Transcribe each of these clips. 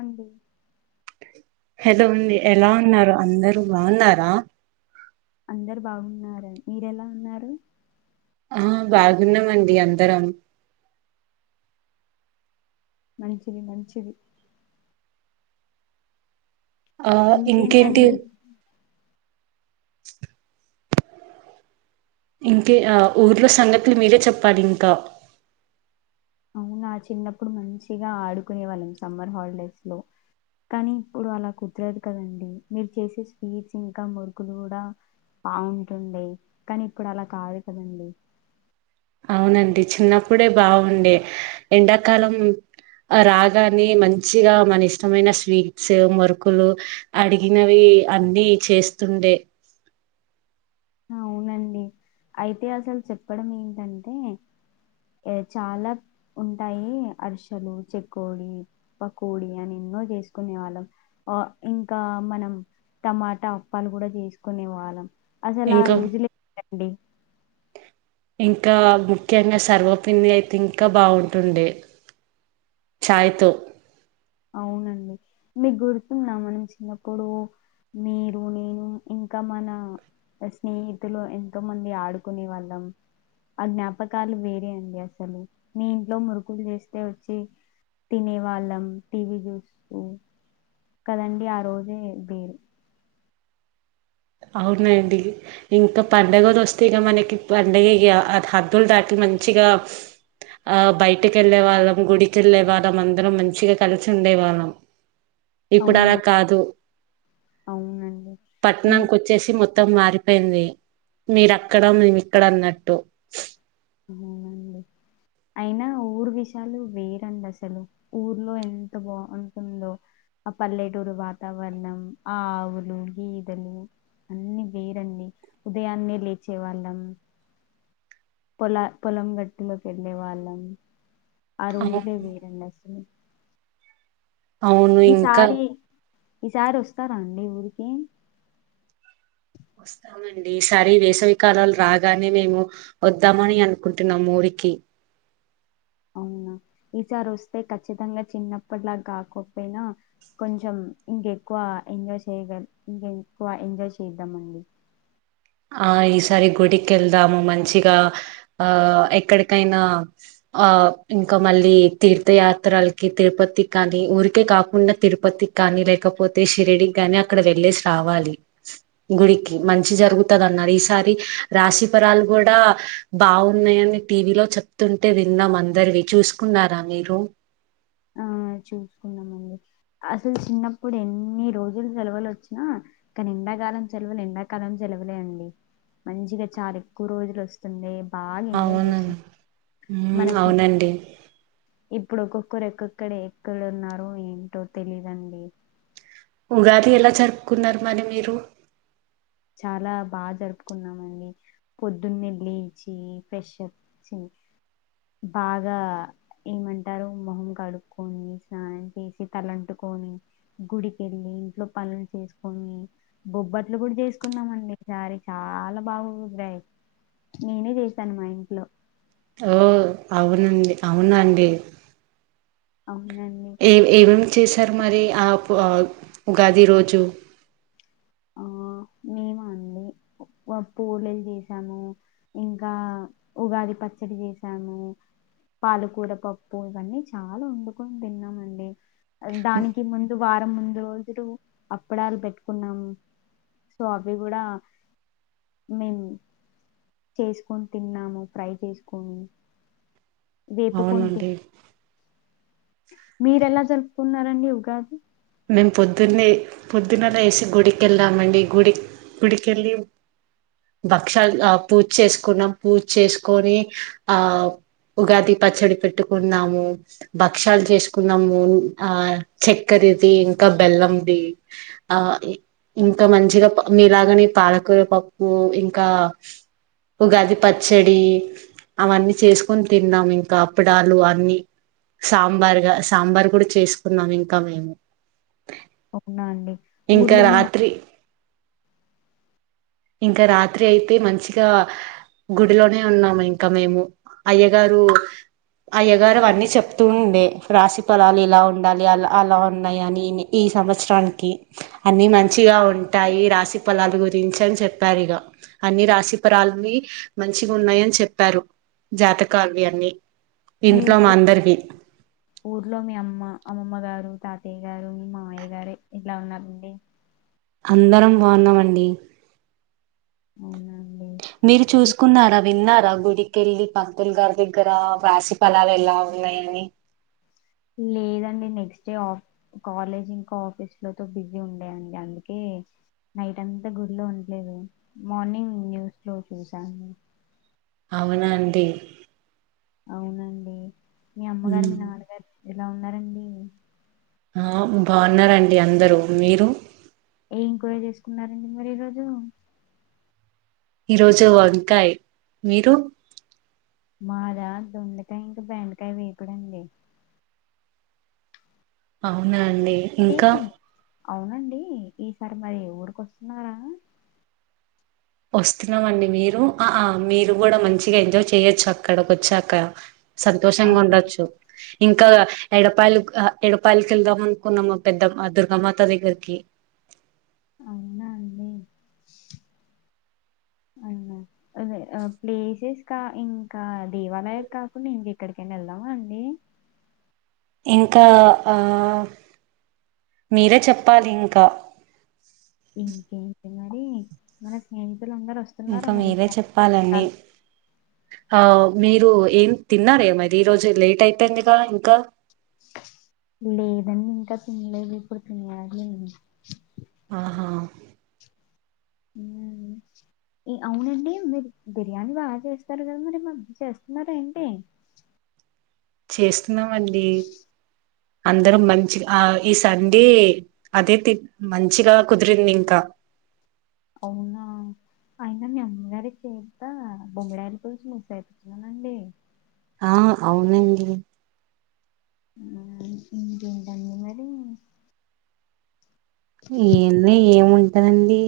అడి [unintelligible] హలో! ఉంది ఎలా ఉన్నారు? అందరూ బాగున్నారా? అందరూ బాగున్నారు. మీరెలా ఉన్నారు? ఆ బాగున్నామండి అందరం. మంచిది. మంచిది. ఆ ఇంకేంటి? ఇంకేంటండి అ [unintelligible] ఇంకె ఆ ఊర్లో సంగతులు మీరే చెప్పాలి ఇంకా? అవునా చిన్నప్పుడు మంచిగా ఆడుకునే వాళ్ళం సమ్మర్ హాలిడేస్ లో. కానీ ఇప్పుడు అలా కుదరదు కదండి. మీరు చేసే స్వీట్స్ ఇంకా మురుకులు కూడా బాగుంటుండే కానీ ఇప్పుడు అలా కాదు కదండి. అవునండి! చిన్నప్పుడే బాగుండే ఎండాకాలం రాగానే మంచిగా మన ఇష్టమైన స్వీట్స్ మురుకులు అడిగినవి అన్నీ చేస్తుండె. అవునండి అయితే అసలు చెప్పడం ఏంటంటే చాలా ఉంటాయి. అరిసలు చెకోడి, పకోడి అని ఎన్నో చేసుకునే వాళ్ళం ఇంకా మనం టమాటా అప్పాలు కూడా చేసుకునే వాళ్ళం. అసలు ఆ ఇంకా రోజులే డి ఇంకా ముఖ్యంగా సర్వపిండి అయితే ఇంకా బాగుంటుండే ఛాయ్ తో. అవునండి మీకు గుర్తు నమనించినప్పుడు మీరు నేను ఇంకా మన స్నేహితులు ఎంతోమంది ఆడుకునే వాళ్ళం ఆ జ్ఞాపకాలు వేరే అండి అసలు మీ ఇంట్లో మురుకులు చేస్తే వచ్చి తినేవాళ్ళం టీవీ చూస్తూ కదండీ ఆ రోజే వేరు అవునండి ఇంకా పండగది వస్తే ఇక మనకి పండగ హద్దులు దాటి మంచిగా ఆ బయటక వెళ్ళే వాళ్ళం గుడికెళ్ళే వాళ్ళం అందరం మంచిగా కలిసి ఉండే వాళ్ళం ఇప్పుడు అవునండి అలా కాదు అవునండి పట్ ఇం నంకోచ్చేసి మొత్తం మారిపోయింది మీరు అక్కడ మేము ఇక్కడ అన్నట్టు అవునండి అయినా ఊరు విషయాలు వేరండి అసలు ఊర్లో ఎంత బాగుంటుందో ఆ పల్లెటూరు వాతావరణం ఆ ఆవులు గేదలు అన్ని వేరండి ఉదయాన్నే లేచే వాళ్ళం పొలా పొలం గట్టిలో వెళ్లే వాళ్ళం ఆ అవు రోజులే వేరండి అసలు అవును ఇంకా ఈసారి ఈసారి వస్తారా అండి ఊరికి వస్తామండి ఈసారి వేసవికాలాలు రాగానే మేము వద్దామని అనుకుంటున్నాం ఊరికి అవునా ఈసారి వస్తే ఖచ్చితంగా చిన్నప్పటిలాగా కాకపోయినా కొంచెం ఇంకెక్కువ ఎంజాయ్ చేయగల ఇంక ఎక్కువ ఎంజాయ్ చేద్దాంండి ఆ ఈసారి గుడికి వెళ్దాము మంచిగా ఆ ఎక్కడికైనా ఆ ఇంకా మళ్ళీ తీర్థయాత్రలకి తిరుపతికి కానీ ఊరికే కాకుండా తిరుపతికి కానీ లేకపోతే షిరడికి కాని అక్కడ వెళ్ళేసి రావాలి గుడికి మంచి జరుగు తదన్నారు ఈసారి రాశిఫరాలు కూడా బాగున్నాయని టీవీలో చెప్తుంటే విన్నాం అందరివి చూసుకున్నారా మీరు ఆ చూసుకున్నామండి అసలు చిన్నప్పుడు ఎన్ని రోజులు సెలవులు వచ్చినా కానీ ఎండాకాలం సెలవులు ఎండాకాలం సెలవులే అండి మంచిగా చాలా ఎక్కువ రోజులు వస్తుంది అవును మన స్నే అవునండి ఇప్పుడు ఒక్కొక్కరు ఎక్కొక్కడ ఎక్కడు ఉన్నారో ఏంటో తెలీదండి రాఖీ ఎలా జరుపుకున్నారు మరీ మీరు చాలా బాగా జరుపుకున్నామ అండి పొద్దున్న లేచి ఫ్రెష్ చేసి బాగా ఏమంటారు మొహం కడుక్కకొని స్నానం చేసి తలంటుకొని గుడికెళ్ళి ఇంట్లో పనులు చేసుకొని బొబ్బట్లు కూడా చేసు అకున్నామండి ఈసారి చాలా బాగు కుదిరాయి నేనే చేశాను మా ఇంట్లో ఓ అవునండి అవునండి అవున ఏ ఏమేమి చేశారు మరి ఆ పూ ఉగాది రోజు ఆ మేమా అండి పూలలు చేసాము ఇంకా ఉగాది పచ్చడి చేసాము పాలకూర పప్పు ఇవన్నీ చాలా వండుకొని తిన్నామండి దానికి ముందు వారం ముందు రోజులు అప్పడాలు పెట్టుకున్నాము సో అవి కూడా మేము చేసుకొని తిన్నాము ట్రై చేసుకొని వేపు కొంతీ అవునండి మీరెలా జరుపుకున్నారండి ఉగాది నేను పొద్దున్నే పొద్దున లేేసి గుడి కెళ్దామండి గుడి గుడికెళ్ళి భక్షాలు ఆ పూజ చేసుకున్నాం పూజ చేసుకొని ఆ ఉగాది పచ్చడి పెట్టుకున్నాము భక్షాలు చేసుకున్నాము ఆ చక్కర ఇంకా బెల్లంది ఆ ఇంకా మంచిగా మీలాగనే పాలకూర పప్పు ఇంకా ఉగాది పచ్చడి అవన్నీ చేసుకొని తిన్నాం ఇంకా అప్పడాలు అన్ని సాంబార్గా సాంబార్ కూడా చేసుకున్నాం ఇంకా మేము అవునా అండి ఇంకా ఊర్లో మీ రాత్రి ఇంకా రాత్రి అయితే మంచిగా గుడిలోనే ఉన్నాము ఇంకా మేము అయ్యగారు అయ్యగారు అన్ని చెప్తూ ఉండే రాశి ఫొలాలు ఇలా ఉండాలి అ అలా ఉన్నాయి అని ఈ సంవత్సరానికి అన్ని మంచిగా ఉంటాయి రాశి ఫలాలు గురించి అని చెప్పారు ఇక అన్ని రాశి పరాలని మంచిగా ఉన్నాయ అని చెప్పారు జాతకాలవి అన్నీ మీఊ ఊర్లో మీ అమ్మ అమ్మమ్మ గారు తాతయ్య గారు మీ మామయ్య గారు ఎల ఉన్నారండి అందరం బాగున్నామండి అవునా అండి మీరు చూసుకున్నారా విన్న గుడికెళ్ళి పంతులు గారి దగ్గర రాసిి ఫలాలు ఎలా ఉన్నాయని లేదండి నెక్స్ట్ డేఫ కాలేజ్ ఇంకా ఆఫీస్లోతో బిజీ ఉండేయండి అందుకే నైట్ అంతా గుడ్లో ఉండలేదు మార్నింగ్ న్యూస్లో చూసాండి అవునా అండి అవునండి మీ ఉ అమ్మగారు మీ నాన్నగారు ఎలా ఉన్నారండి ఆ బాగున్నండి అందరూ మీరు ఏ ఇంక్వైరీ చేసుకున్నారండి మరి ఈరోోజు ఈరోజు వంకాయ్ మీరు మారా దొండకాయ ఇంక బెండకాయ వేపిడండి అవునా అండి ఏ ఇంకా అవునండి ఈసారి మరి ఊరిక వస్తున్నారా వస్తున్నామండి మీరు ఆ మీరు కూడా మంచిగా ఎంజాయ్ చెయొచ్చు అక్కడకి వచ్చాక సంతోషంగా అవునా ఉండొచ్చు ఇంకా ఎడపాయలు ఎడపాయలకి వెళ్దాం అనుకున్నాము పెద్దమ్ దుర్గామాత దగ్గరికి అవునా అండి అవునా అదే ప్లేసెస్ ఇంకా ఇంకా దేవాలయ కాకుండా ఇంక ఇక్కడికైనా వెళ్దామా అండి ఇంకా ఆ మీరే చెప్పాలి ఇంకా ఉ ఉ మరి మానేసే మీరందరు వస్తున్నారు ఇంకా మరి మీరే దాల్ చెప్పాలండి దాల్ ఆ మీరు ఏం తిన్నారే మరి ఈ రోజు లేట్ అయితందిగా ఇంకా లేదండి ఇంకా తినలేదు ఇప్పుడు తినాలి ఆహా అవునండి మీరు బిర్యానీ బాగా చేస్తారు కదా మరి మాకు చేస్తున్నారా ఏంటి చేస్ నవ్వండి అందరూ మంచిగా ఆ ఈ సండే అదే తీ మంచిగా కుదిరింది ఇంకా అవునా అయినా మీ అమ్మమ్మగారి చేత్తో బొమ్మడాయిల పులుసు మిస్ అయిపోతున్నానండి ఆ అవునండి ఆ ఇంకెటండి మరి ఎందో ఏము తండి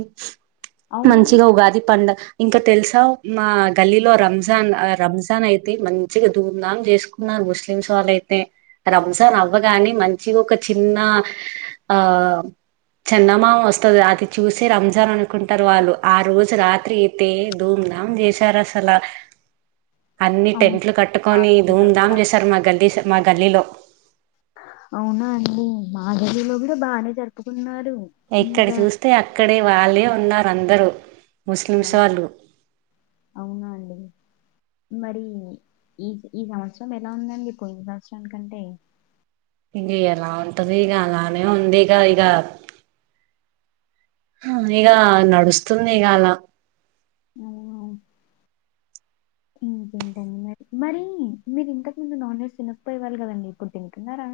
అవునండి మంచిగా ఉగాది పండగ ఇంకా తెలుసావు మా గల్లీలో రంజాన్ ఆ ఇంకా ఇంకా తెలుసా మా గల్లీలో రంజాన్ ఆ రంజాన్ అయితే మంచిగా ధూంధాం చేసుకున్నారు ముస్లిమ్స్ వాళ్ళయితే రంజాన్ అవ్వగాని మంచిగా ఒక చిన్న ఆ చందమామ వస్తది అది చూసి రంజాన్ అనుకుంటారు వాళ్ళు ఆ రోజు రాత్రి అయితే ధూంధాం చేసారు అసలు అన్ని అవును టెంట్లు కట్టుకొని మాగదిలో ధూంధాం కూడా చేసారు మా గల్లీీస్ మా గల్లీలో అవునా అండి మాగల్లి లో కూడా బానే జరుపుకున్నారు ఎక్కడ ఇంకా చూస్తే అక్కడే వాళ్ళే ఉన్నారు అందరూ ముస్లింస్ అవు వాళ్ళు అవునా అండి మరి ఈ ఈ సంవత్సరం ఎలా ఉందండి పోయిన సంవత్సరం కంటే ఇంగ ఎలా ఉంటది ఇగ అలానే ఉంది ఇగ ఇగ హ ఇగ నడుస్తుంది ఇగ అలా అవున ఇంకేంటండి మరి మరి మీరు ఇంతకు ముందు నాన్ వెజ్ తినకపోయేవాళ్ళుకదండి ఇప్పుడు తింటున్నారా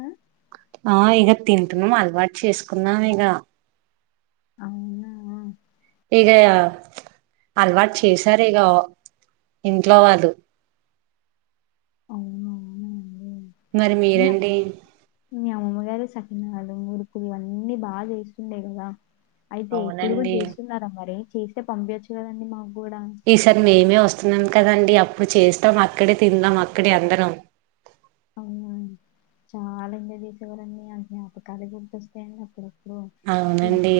ఆ ఇగ తింటున్నాం అలవాటు చేసుకున్నాం ఇగ అవునా ఇగ అలవాటు చేశారు ఇగ ఇంట్లో వాళ్ళు అవునవును మరి మీరండి మీ అమ్మమ్మగారు చకనాలు మురుకులు అన్నీ బా చేస్తుండే కదా అయితే ఇప్పుడు కూడా అవునండి చేస్తున్నారా మరి ఇసచేస్తే పంపియచ్చు కదండి మాకు కూడా ఈసారి మేమే వస్తున్నాం కదండి అప్పుడు చేస్తాం అక్కడే తిందాం అక్కడే అందరం అవునండి చాలా ఎంజాయ్ చేసేవాళ్ళం ఆ జ్ఞాపకాలు గుర్తొస్తాయండి అప్పుడప్పుడు ఈ అవునండి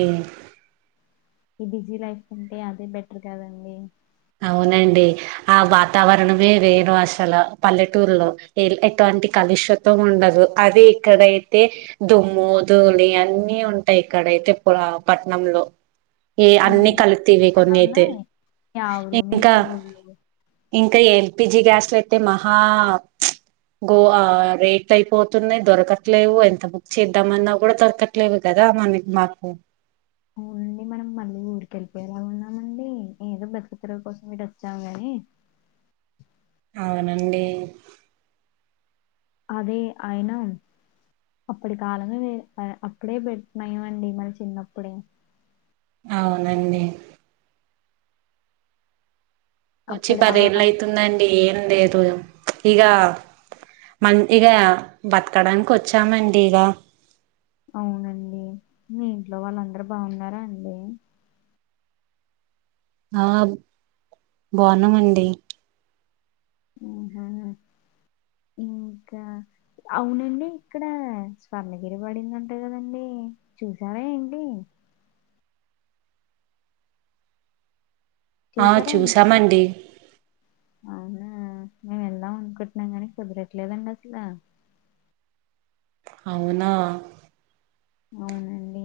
ఈ బిజీ లైఫ్ కంటే అదే బెటర్ కదండి అవునండి ఆ వాతావరణమే వేరు అసలు పల్లెటూర్లో ఎటువంటి కలుషతం ఉండదు అది ఇక్కడైతే దుమ్ము దూలి అన్ని ఉంటాయి ఇక్కడైతే ప పట్నంలో ఏ అన్నీ కలితివే కొన్ని అయితే అవును మీ ఇంకా పోళ్లు ఇంకా ఎల్పిజి గ్యాస్లు అయితే మహా గో ఆ రేట్ అయిపోతున్నాయి దొరకట్లేవు ఎంత బుక్ చేద్దామన్నా కూడా దొరకట్లేవు కదా మనకి మాకు అవునండి మనం మళ్ళీ ఊరికి వెళ్ళిపోయేలా ఉన్నామండి ఏదో బతుకు తెరువు కోసం ఇటు వచ్చాం కానీ అవునండి అదే అయన అప్పటి కాలమే మేలు ఆ అప్పుడే బెట్ నయం అండి మనం చిన్నప్పుడే అవునండి వచ్చి అప్పుడు పదేళ్లు ఆ అయితుందండి ఏం లేదు [unintelligible] ఇగ మంచిగ బతకడానికి వచ్చామండి ఇగ అవునండి మీ ఇంట్లో వాళ్ళందరూ బాగున్నారా అండి ఆ బాగున్నామండి హ్మ్ హు ఇంకా అవునండి ఇక్కడ స్వర్ణగిరి పడిందంట కదండి చూసారా ఏంటి ఆ చూసారా అండి? చూసామండి అవునా మేము వెళ్దాం అనుకుంటున్నాం కానీ కుదరట్లేదండి అసల అవునా అవునండి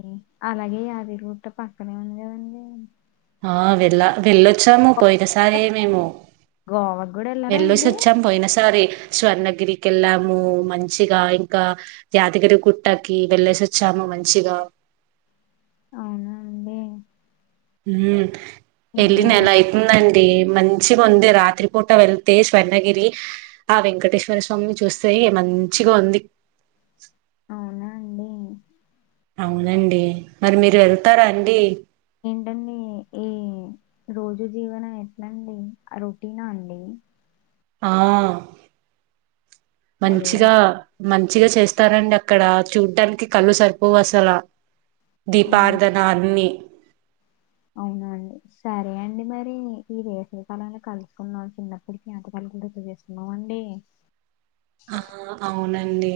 అలాగే ఈ యాదిగుట్ట పక్కనే ఉంది కదండి ఆ వెళ్లా వవెళ్ళో వచము పోయిన సరే మేము. గోవాకు గూడా ఎళ్లారా అండి? వెళ్లేసొచ్చాం పోయినసారి. స్వర్ణగిరి కి వెళ్ళాము మంచిగా ఇంకా యాదగిరి గుట్టకి వెళ్ళేసి వచ్చాము మంచిగా. మ్. వివేక్. ఎల్లి నెల మరి? అయితుందండి మన్ మంచిగుంది రాత్రిపూట వెళ్తే స్వర్ణగిరి ఆ వెంకటేశ్వర స్వామిని చూస్తే మంచిగా ఉంది. అవునా అండి. అవునండి మరి మీరు వెళ్తారా అండి. ఏంటండి ఈ రోజు జీవనం ఎట్లండి రొటీనా అండి. ఆ. అదే అవును. మంచిగా. మంచిగా చేస్తానరండి అక్కడ చూడ్డానికి కళ్ళు సరిపోవ్ అసల. దీపార్థన అన్ని. అవునండి సరే అండి మరి ఈ వేసవి కాలంలో కలుసుకున్నాం చిన్నప్పుటి ఙ్ఞాపకాలు అన్ని గుర్తు చేస్తుకున్నాం అండి. ఆహా అవునండి.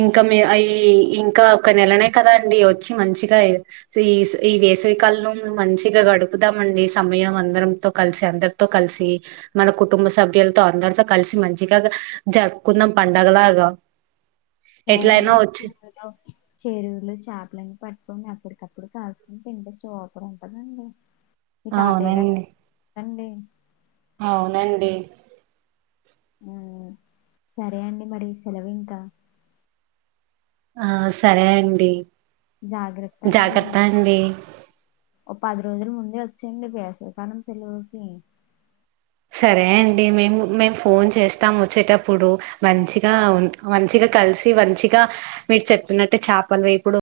ఇంకా మీ ఐ ఇంకా ఒక నెలనే కదా అండి. వచ్చి మంచిగా ఈ ఈ వేసవి కాలంలో మంచిగా గడుపుదామండి. సమయం అందరం తో కలిసి అందరితో కలిసి మన కుటుంబ సభ్యులతో అందరితో కలిసి మంచిగా గ. జరుపుకుందాం పండగలాగా. హాయ్ ఎట్లయినా అండి. వచ్చి చెరువులో చెరువుల చాపలను పాట్. నన్లే అప్పడికప్పుడు కాల్చుకొని తింటే సూపర్ ఉంటదండి. మీ తాతయ్య గారు అవునండి అండి. అవునండి. హోమ్ సరే అండి మరి సెలవు ఇంకా. ఆ సరే అండి. జాగ్రత్త అండి. జాగర్త అండి. ఓ పది రోజుల ముందే వచ్చేయండి. వేసవి కాలం సెలవులకి. సరే అండి మేము మేము ఫోన్ చేస్తాం వచ్చేటప్పుడు మంచిగా మంచిగా కలిసి మంచిగా మీరు చెప్పినట్టే చాపల వేపుడు.